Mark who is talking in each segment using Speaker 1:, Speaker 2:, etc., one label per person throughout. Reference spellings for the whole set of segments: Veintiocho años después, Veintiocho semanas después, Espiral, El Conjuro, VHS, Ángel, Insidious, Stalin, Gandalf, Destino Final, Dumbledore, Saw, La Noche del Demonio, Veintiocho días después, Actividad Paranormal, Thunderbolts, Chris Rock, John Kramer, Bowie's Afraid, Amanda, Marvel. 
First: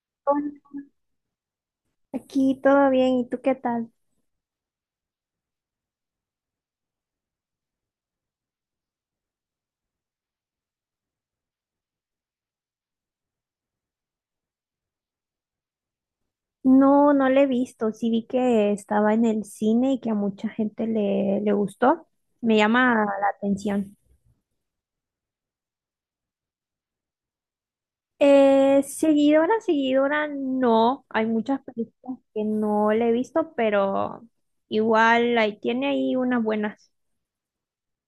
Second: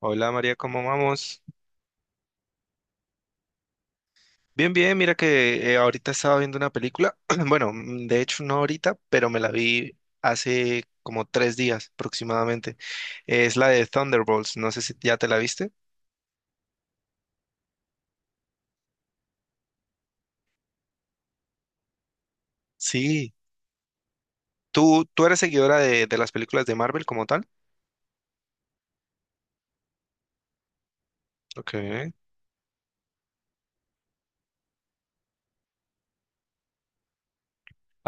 Speaker 1: Hola María,
Speaker 2: Hola,
Speaker 1: ¿cómo vamos?
Speaker 2: aquí todo bien, ¿y tú qué tal?
Speaker 1: Bien, bien, mira que ahorita estaba viendo una película, bueno, de hecho no ahorita, pero me la vi hace como 3 días aproximadamente. Es la de Thunderbolts, no sé si ya te la viste.
Speaker 2: No, no le he visto, sí vi que estaba en el cine y que a mucha gente le gustó, me llama la
Speaker 1: Sí.
Speaker 2: atención.
Speaker 1: ¿Tú eres seguidora de las películas de Marvel como tal?
Speaker 2: Seguidora, seguidora, no, hay muchas
Speaker 1: Ok.
Speaker 2: películas que no le he visto, pero igual ahí tiene ahí unas buenas.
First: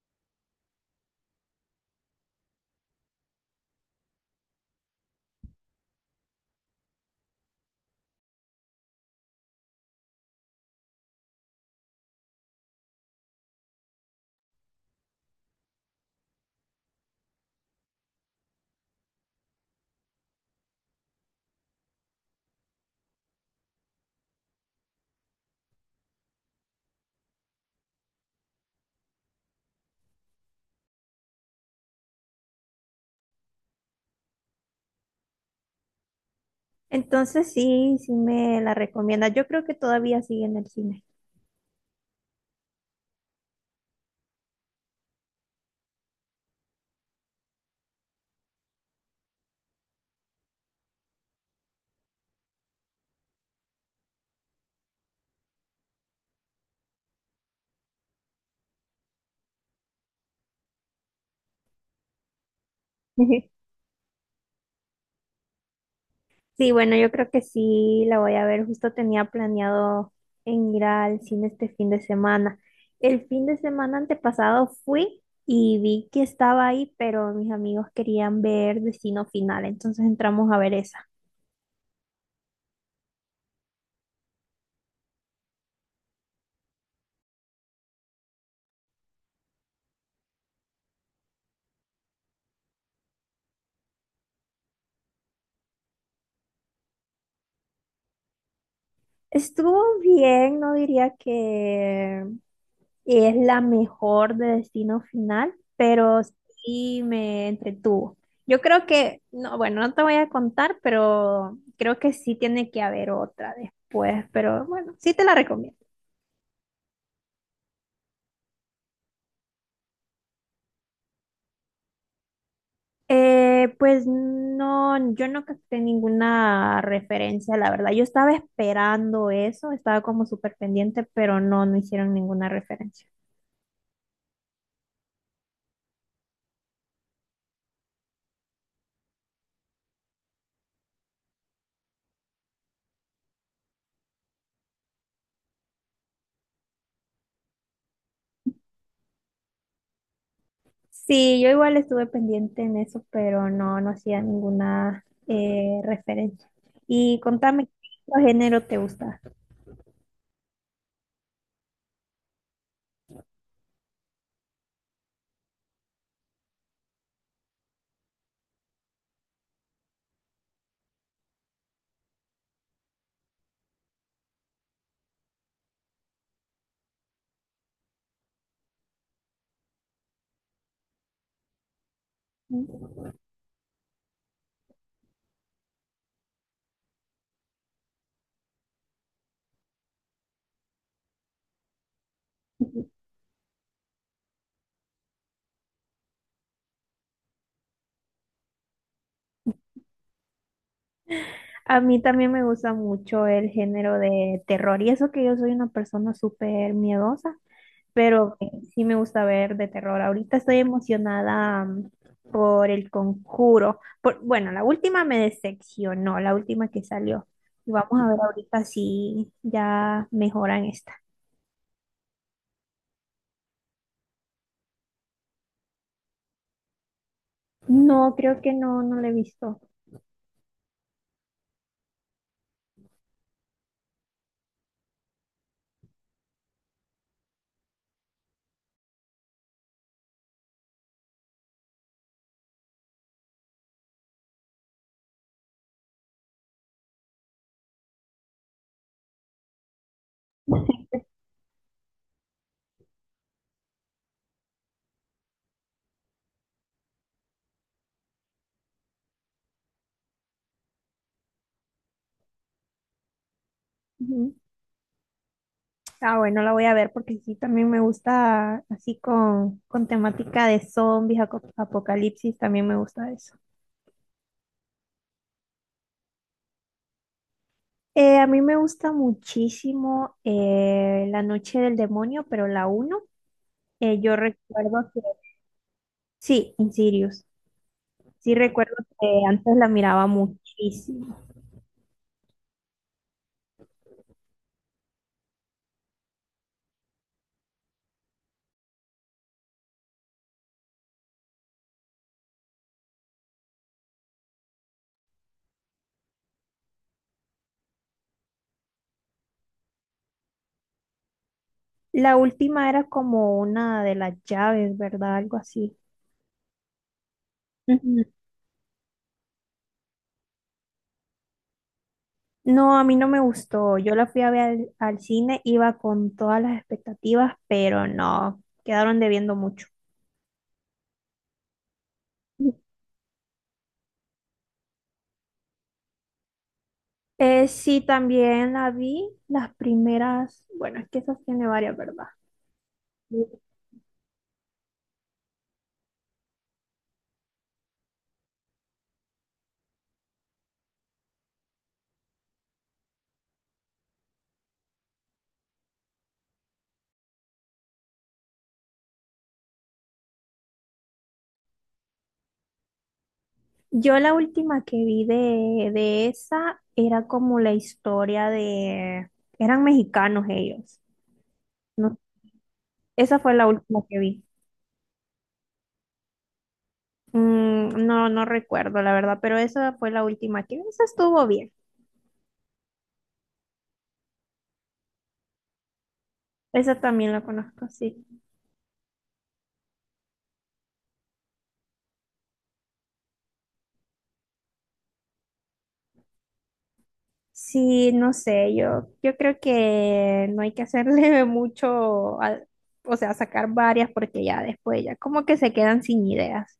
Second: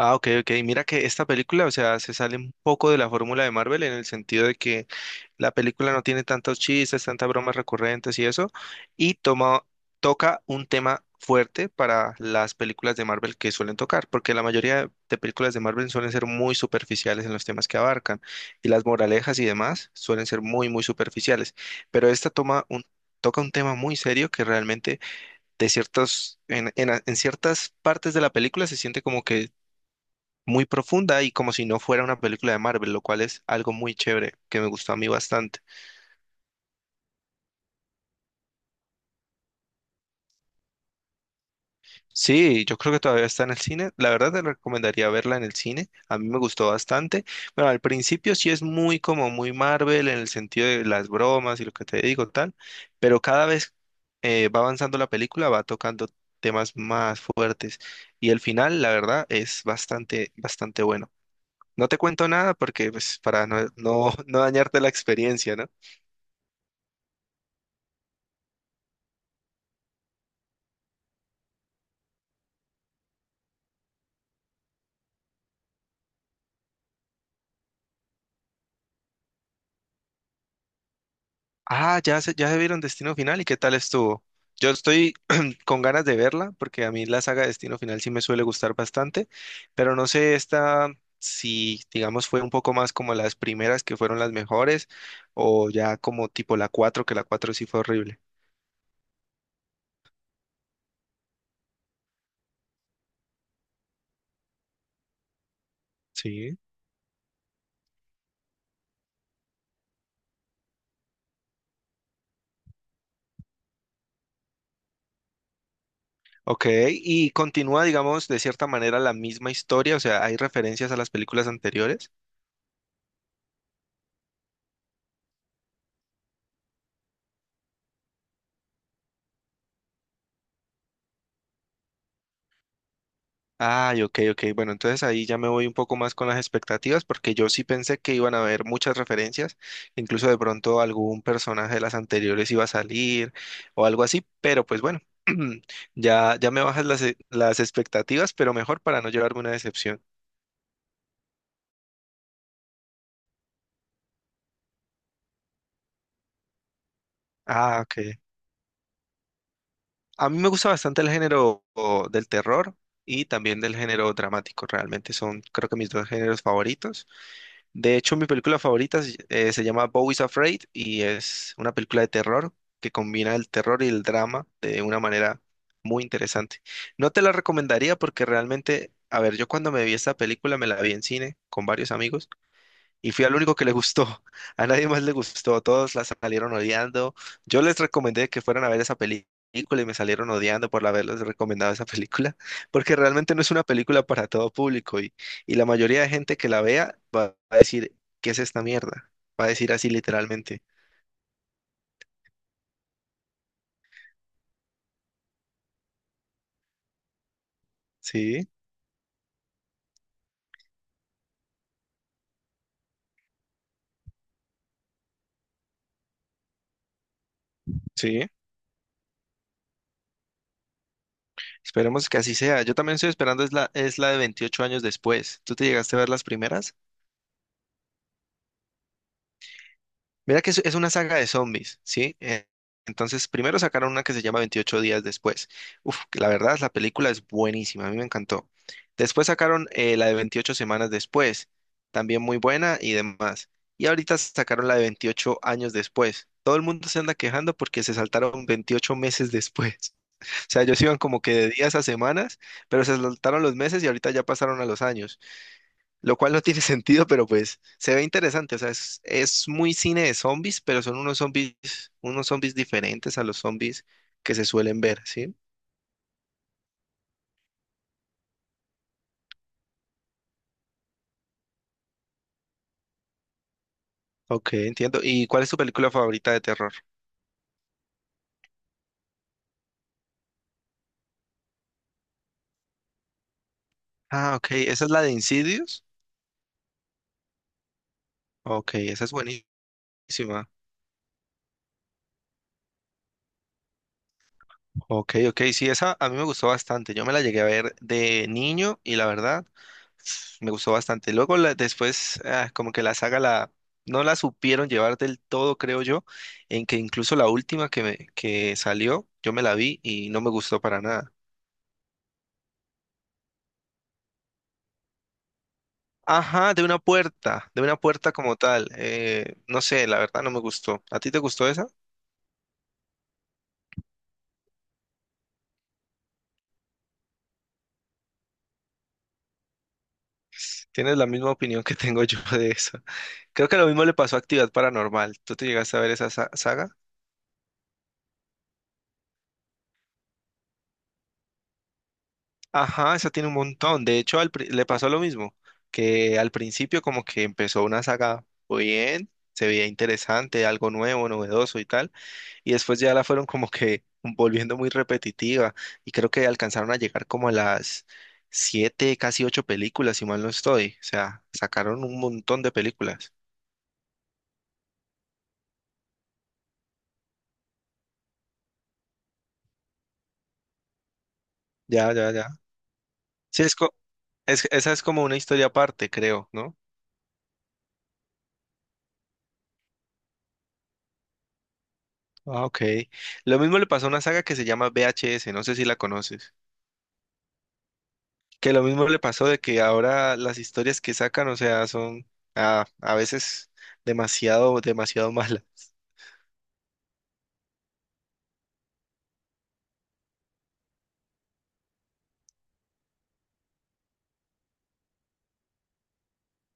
Speaker 1: Ah, ok, ok. Mira que esta película, o sea, se sale un poco de la fórmula de Marvel en el sentido de que la película no tiene tantos chistes, tantas bromas recurrentes y eso, y toca un tema fuerte para las películas de Marvel que suelen tocar, porque la mayoría de películas de Marvel suelen ser muy superficiales en los temas que abarcan, y las moralejas y demás suelen ser muy, muy superficiales, pero esta toca un tema muy serio que realmente de ciertos, en a- en ciertas partes de la película se siente como que muy profunda y como si no fuera una película de Marvel, lo cual es algo muy chévere que me gustó a mí bastante.
Speaker 2: Entonces sí, sí me la recomienda, yo creo que todavía sigue en el cine.
Speaker 1: Sí, yo creo que todavía está en el cine. La verdad te recomendaría verla en el cine. A mí me gustó bastante. Bueno, al principio sí es muy como muy Marvel en el sentido de las bromas y lo que te digo, tal. Pero cada vez va avanzando la película, va tocando temas más fuertes. Y el final, la verdad, es bastante, bastante bueno. No te cuento nada porque, pues, para
Speaker 2: Ujú.
Speaker 1: no dañarte la experiencia, ¿no?
Speaker 2: Sí, bueno, yo creo que sí la voy a ver. Justo tenía planeado en ir al cine este fin de semana. El fin de semana antepasado fui y vi que estaba ahí, pero mis amigos querían ver Destino Final, entonces entramos a ver esa.
Speaker 1: Ah, ya se vieron Destino Final y qué tal estuvo. Yo estoy con ganas de verla porque a mí la saga Destino Final sí me suele gustar bastante, pero no sé esta si, digamos, fue un poco más como las primeras que fueron las mejores o ya como tipo la 4 que la 4 sí fue horrible.
Speaker 2: Estuvo bien, no diría que es la mejor de Destino Final, pero
Speaker 1: Sí.
Speaker 2: sí me entretuvo. Yo creo que, no, bueno, no te voy a contar, pero creo que sí tiene que haber otra después, pero bueno, sí te la recomiendo.
Speaker 1: Ok, y continúa, digamos, de cierta manera la misma historia, o sea, hay referencias a las películas anteriores.
Speaker 2: Pues no, yo no capté ninguna referencia, la verdad. Yo estaba esperando eso, estaba como súper pendiente, pero no, no hicieron ninguna referencia.
Speaker 1: Ay, ok, ok. Bueno, entonces ahí ya me voy un poco más con las expectativas porque yo sí pensé que iban a haber muchas referencias, incluso de pronto algún personaje de las anteriores iba a salir o algo así, pero pues bueno, ya me bajas las, las expectativas, pero mejor para no llevarme una decepción.
Speaker 2: Sí, yo igual estuve pendiente en eso, pero no, no hacía ninguna referencia. Y contame,
Speaker 1: Ah, ok.
Speaker 2: ¿qué género te gusta?
Speaker 1: A mí me gusta bastante el género del terror y también del género dramático, realmente son creo que mis dos géneros favoritos. De hecho, mi película favorita se llama Bowie's Afraid y es una película de terror que combina el terror y el drama de una manera muy interesante. No te la recomendaría porque realmente, a ver, yo cuando me vi esta película me la vi en cine con varios amigos y fui al único que le gustó. A nadie más le gustó. Todos la salieron odiando. Yo les recomendé que fueran a ver esa película y me salieron odiando por haberles recomendado esa película,
Speaker 2: Ujú.
Speaker 1: porque realmente no es una película para todo público y la mayoría de gente que la vea va a decir, ¿qué es esta mierda? Va a decir así literalmente.
Speaker 2: A mí también me gusta mucho el género de terror, y eso que yo soy una persona súper miedosa, pero
Speaker 1: Sí,
Speaker 2: sí me gusta ver de terror. Ahorita estoy emocionada por El Conjuro. Por, bueno, la última me decepcionó, la última que salió. Y vamos a ver
Speaker 1: sí.
Speaker 2: ahorita si ya mejoran esta.
Speaker 1: Esperemos que así sea. Yo también estoy esperando es la de 28 años después. ¿Tú te llegaste a ver las primeras?
Speaker 2: No, creo que no, no la he visto.
Speaker 1: Mira que es una saga de zombies, ¿sí? Entonces, primero sacaron una que se llama 28 días después. Uf, que la verdad, la película es buenísima, a mí me encantó. Después sacaron la de 28 semanas después, también muy buena y demás. Y ahorita sacaron la de 28 años después. Todo el mundo se anda quejando porque se saltaron 28 meses después. O sea, ellos iban como que de días a semanas, pero se saltaron los meses y ahorita ya pasaron a los años lo cual no tiene sentido, pero pues se ve interesante. O sea, es muy cine de zombies, pero son unos zombies diferentes a los zombies
Speaker 2: Ujú.
Speaker 1: que se suelen ver, ¿sí?
Speaker 2: Ah, bueno, la voy a ver porque sí, también me gusta así con temática de zombies, aco- apocalipsis, también me gusta eso.
Speaker 1: Ok, entiendo. ¿Y cuál es tu película favorita de terror?
Speaker 2: A mí me gusta muchísimo La Noche del Demonio, pero la uno yo
Speaker 1: Ah, ok, esa
Speaker 2: recuerdo
Speaker 1: es
Speaker 2: que,
Speaker 1: la de Insidious.
Speaker 2: sí, Insidious, sí recuerdo
Speaker 1: Ok,
Speaker 2: que
Speaker 1: esa es buenísima.
Speaker 2: antes la miraba muchísimo.
Speaker 1: Ok, ok, sí, esa a mí me gustó bastante. Yo me la llegué a ver de niño y la verdad me gustó bastante. Luego después como que la saga la no la supieron llevar del todo, creo yo, en que incluso la última que salió, yo me la vi y no me gustó para nada.
Speaker 2: La última era como una de las llaves, ¿verdad? Algo así.
Speaker 1: Ajá, de una
Speaker 2: Ujú.
Speaker 1: puerta como tal. No sé, la verdad no me gustó. ¿A ti te gustó esa?
Speaker 2: No, a mí no me gustó. Yo la fui a ver al cine, iba con todas las expectativas, pero no, quedaron debiendo mucho.
Speaker 1: Tienes la misma opinión que tengo yo de esa. Creo que lo mismo le pasó a Actividad Paranormal. ¿Tú te llegaste a ver esa saga?
Speaker 2: Sí, también la vi las primeras, bueno, es que esas tiene varias, ¿verdad?
Speaker 1: Ajá, esa tiene un montón. De hecho, le pasó lo mismo, que al principio como que empezó una saga muy bien, se veía interesante, algo nuevo, novedoso y tal, y después ya la fueron como que volviendo muy repetitiva y creo que alcanzaron a llegar como a las siete, casi ocho películas, si mal no estoy. O sea, sacaron un montón de películas.
Speaker 2: Yo la última que vi de esa era como la historia de, eran mexicanos ellos,
Speaker 1: Ya,
Speaker 2: ¿no?
Speaker 1: ya, ya.
Speaker 2: Esa fue
Speaker 1: Sí,
Speaker 2: la última que vi.
Speaker 1: esa es como una historia aparte, creo, ¿no?
Speaker 2: Mm, no, no recuerdo la verdad, pero esa fue la última que vi. Esa estuvo bien.
Speaker 1: Ah, ok. Lo mismo le pasó a una saga que se llama VHS, no sé si la conoces.
Speaker 2: Esa también la conozco, sí.
Speaker 1: Que lo mismo le pasó de que ahora las historias que sacan, o sea, son a veces demasiado, demasiado malas.
Speaker 2: Sí, no sé, yo creo que no hay que hacerle mucho, al- o sea, sacar varias porque ya después ya como que se quedan sin ideas.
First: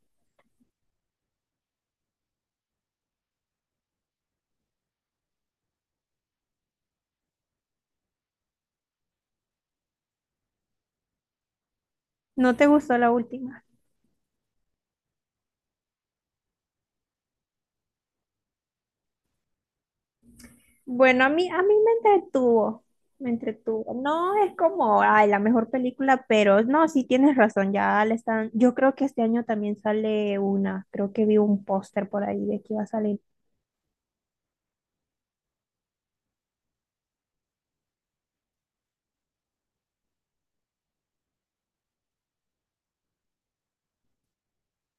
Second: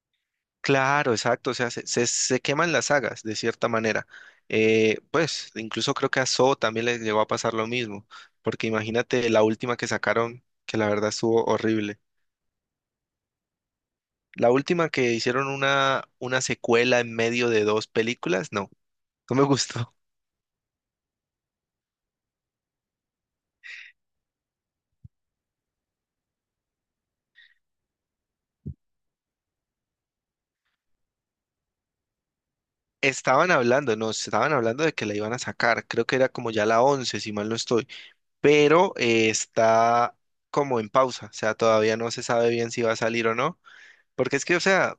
Speaker 1: Claro, exacto, o sea, se queman las sagas de cierta manera. Pues incluso creo que a Saw también les llegó a pasar lo mismo, porque imagínate la última que sacaron, que la verdad estuvo horrible.
Speaker 2: ¿No te gustó la última?
Speaker 1: La última que hicieron una secuela en medio de dos películas, no, no me gustó.
Speaker 2: Bueno, a mí me entretuvo, me entretuvo. No es como, ay, la mejor película, pero no, sí tienes razón, ya le están, yo creo que este año también sale una, creo que vi un póster por ahí de que iba a salir.
Speaker 1: Estaban hablando, no, estaban hablando de que la iban a sacar, creo que era como ya la 11 si mal no estoy, pero está como en pausa, o sea, todavía no se sabe bien si va a salir o no, porque es que, o sea,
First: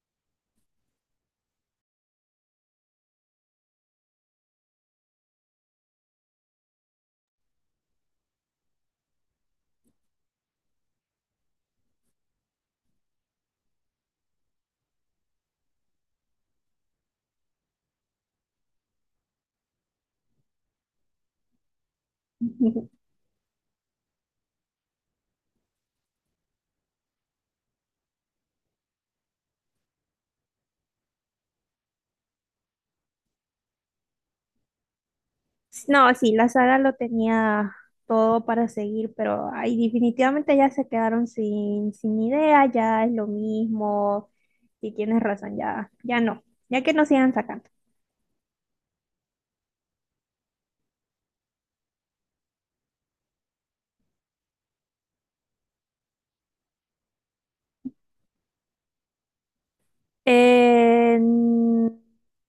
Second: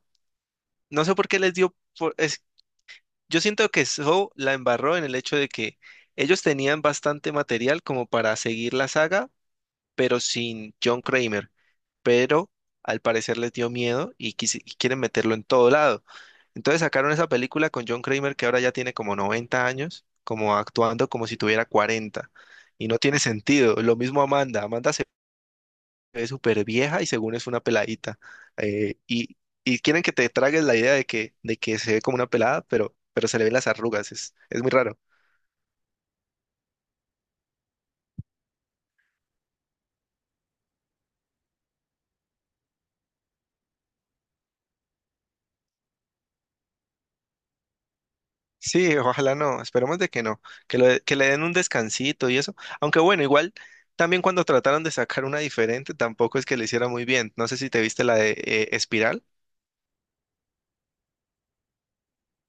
Speaker 1: no sé por qué les dio, yo siento que Saw la embarró en el hecho de que ellos tenían bastante material como para seguir la saga, pero sin John Kramer, pero al parecer les dio miedo y, y quieren meterlo en todo lado. Entonces sacaron esa película con John Kramer que ahora ya tiene como 90 años, como actuando como si tuviera 40. Y no tiene sentido. Lo mismo Amanda. Amanda se es súper vieja y según es una peladita. eh, y, y quieren que te tragues la idea de de que se ve como una pelada, pero se le ven las arrugas. Es muy raro.
Speaker 2: No, sí, la saga lo tenía todo para seguir, pero ahí definitivamente ya se quedaron sin, sin idea, ya es lo mismo. Y tienes razón, ya, ya no, ya que no sigan sacando.
Speaker 1: Sí, ojalá no. Esperemos de que no. Que, que le den un descansito y eso. Aunque bueno, igual también cuando trataron de sacar una diferente, tampoco es que le hiciera muy bien. No sé si te viste la de Espiral.
Speaker 2: Eh, mm,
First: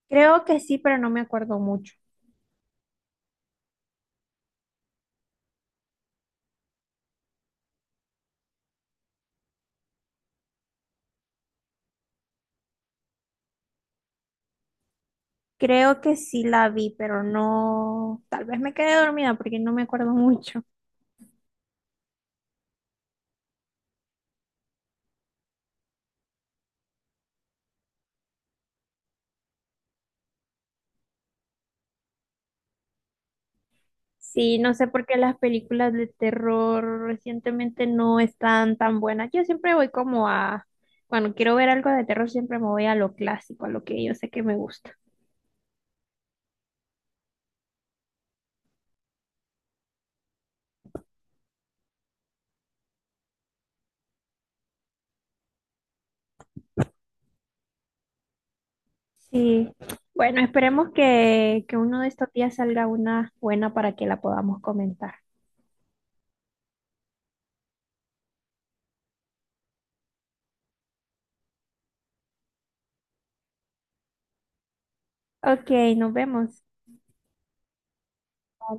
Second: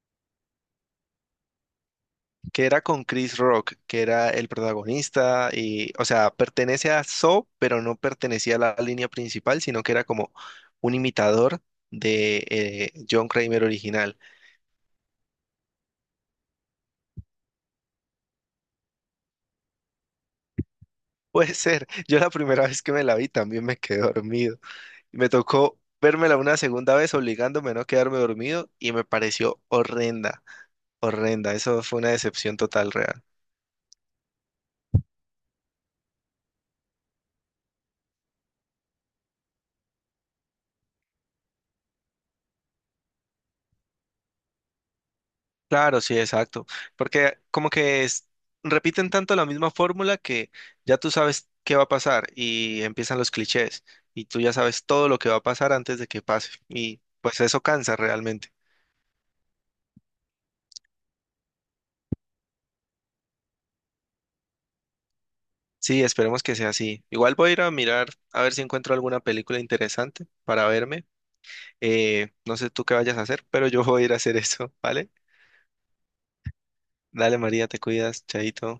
Speaker 2: creo que sí, pero no me acuerdo mucho.
Speaker 1: Que era con Chris Rock, que era el protagonista y, o sea, pertenece a Saw, pero no pertenecía a la línea principal, sino que era como un imitador de John Kramer original.
Speaker 2: Creo que sí la vi, pero no, tal vez me quedé dormida porque no me acuerdo mucho.
Speaker 1: Puede ser, yo la primera vez que me la vi también me quedé dormido. Me tocó vérmela una segunda vez obligándome a no quedarme dormido y me pareció horrenda, horrenda. Eso fue una decepción total real.
Speaker 2: Sí, no sé por qué las películas de terror recientemente no están tan buenas. Yo siempre voy como a, cuando quiero ver algo de terror, siempre me voy a lo clásico, a lo que yo sé que me gusta.
Speaker 1: Claro, sí, exacto. Porque como repiten tanto la misma fórmula que ya tú sabes qué va a pasar y empiezan los clichés y tú ya sabes todo lo que va a pasar antes de que pase. Y pues eso cansa realmente.
Speaker 2: Sí, bueno, esperemos que uno de estos días salga una buena para que la podamos comentar.
Speaker 1: Sí, esperemos que sea así. Igual voy a ir a mirar a ver si encuentro alguna película interesante para verme. No sé tú qué vayas a hacer, pero yo voy a ir a hacer eso, ¿vale?
Speaker 2: Ok, nos vemos.
Speaker 1: Dale, María, te cuidas, chaito.